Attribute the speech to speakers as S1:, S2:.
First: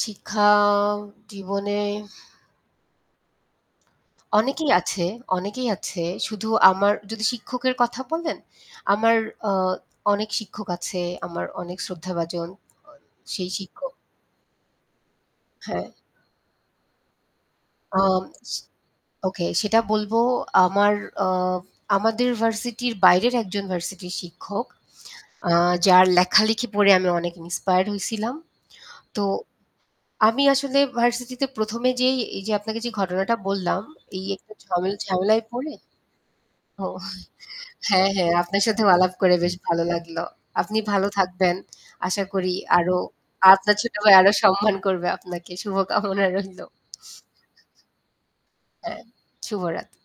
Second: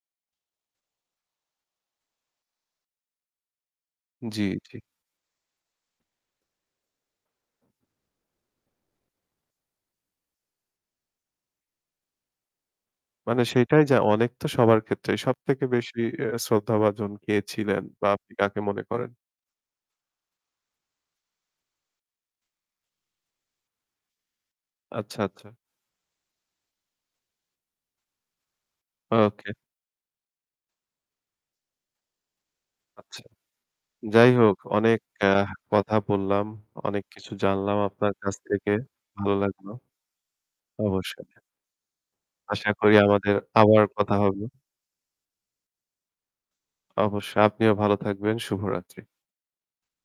S1: শিক্ষা জীবনে
S2: জ্বী,
S1: অনেকেই
S2: জ্বী।
S1: আছে, অনেকেই আছে। শুধু আমার যদি শিক্ষকের কথা বলেন, আমার আ অনেক শিক্ষক আছে, আমার অনেক শ্রদ্ধাভাজন
S2: মানে
S1: সেই
S2: সেটাই,
S1: শিক্ষক।
S2: যা অনেক তো সবার ক্ষেত্রেই। সবথেকে
S1: হ্যাঁ।
S2: বেশি এ্যা শ্রদ্ধাভাজন কে ছিলেন বা আপনি
S1: অমচ
S2: কাকে মনে করেন?
S1: ওকে সেটা বলব আমার আ আমাদের ভার্সিটির বাইরের একজন ভার্সিটির শিক্ষক।
S2: আচ্ছা, আচ্ছা।
S1: আ যার লেখালেখি পড়ে আমি অনেক inspired হইছিলাম। তো
S2: ওকে।
S1: আমি আসলে ভার্সিটিতে ১ এ যেই এই যে আপনাকে যে
S2: আচ্ছা।
S1: ঘটনাটা বললাম এই
S2: যাই
S1: একটা
S2: হোক
S1: ঝমেলা
S2: অনেক আ
S1: ঝামেলায় পড়ে
S2: কথা বললাম।
S1: ওহ
S2: অনেক কিছু জানলাম
S1: হ্যাঁ,
S2: আপনার
S1: হ্যাঁ,
S2: কাছ
S1: আপনার
S2: থেকে।
S1: সাথেও আলাপ
S2: ভালো
S1: করে বেশ
S2: লাগলো।
S1: ভালো লাগলো। আপনি ভালো
S2: অবশ্যই।
S1: থাকবেন। আশা করি
S2: আশা করি
S1: আরো
S2: আমাদের
S1: আপনার
S2: আবার
S1: ছোট ভাই
S2: কথা
S1: আরও
S2: হবে।
S1: সম্মান করবে আপনাকে। শুভকামনা রইলো।
S2: অবশ্যই। আপনিও ভালো থাকবেন। শুভরাত্রি।
S1: হ্যাঁ। শুভরাত।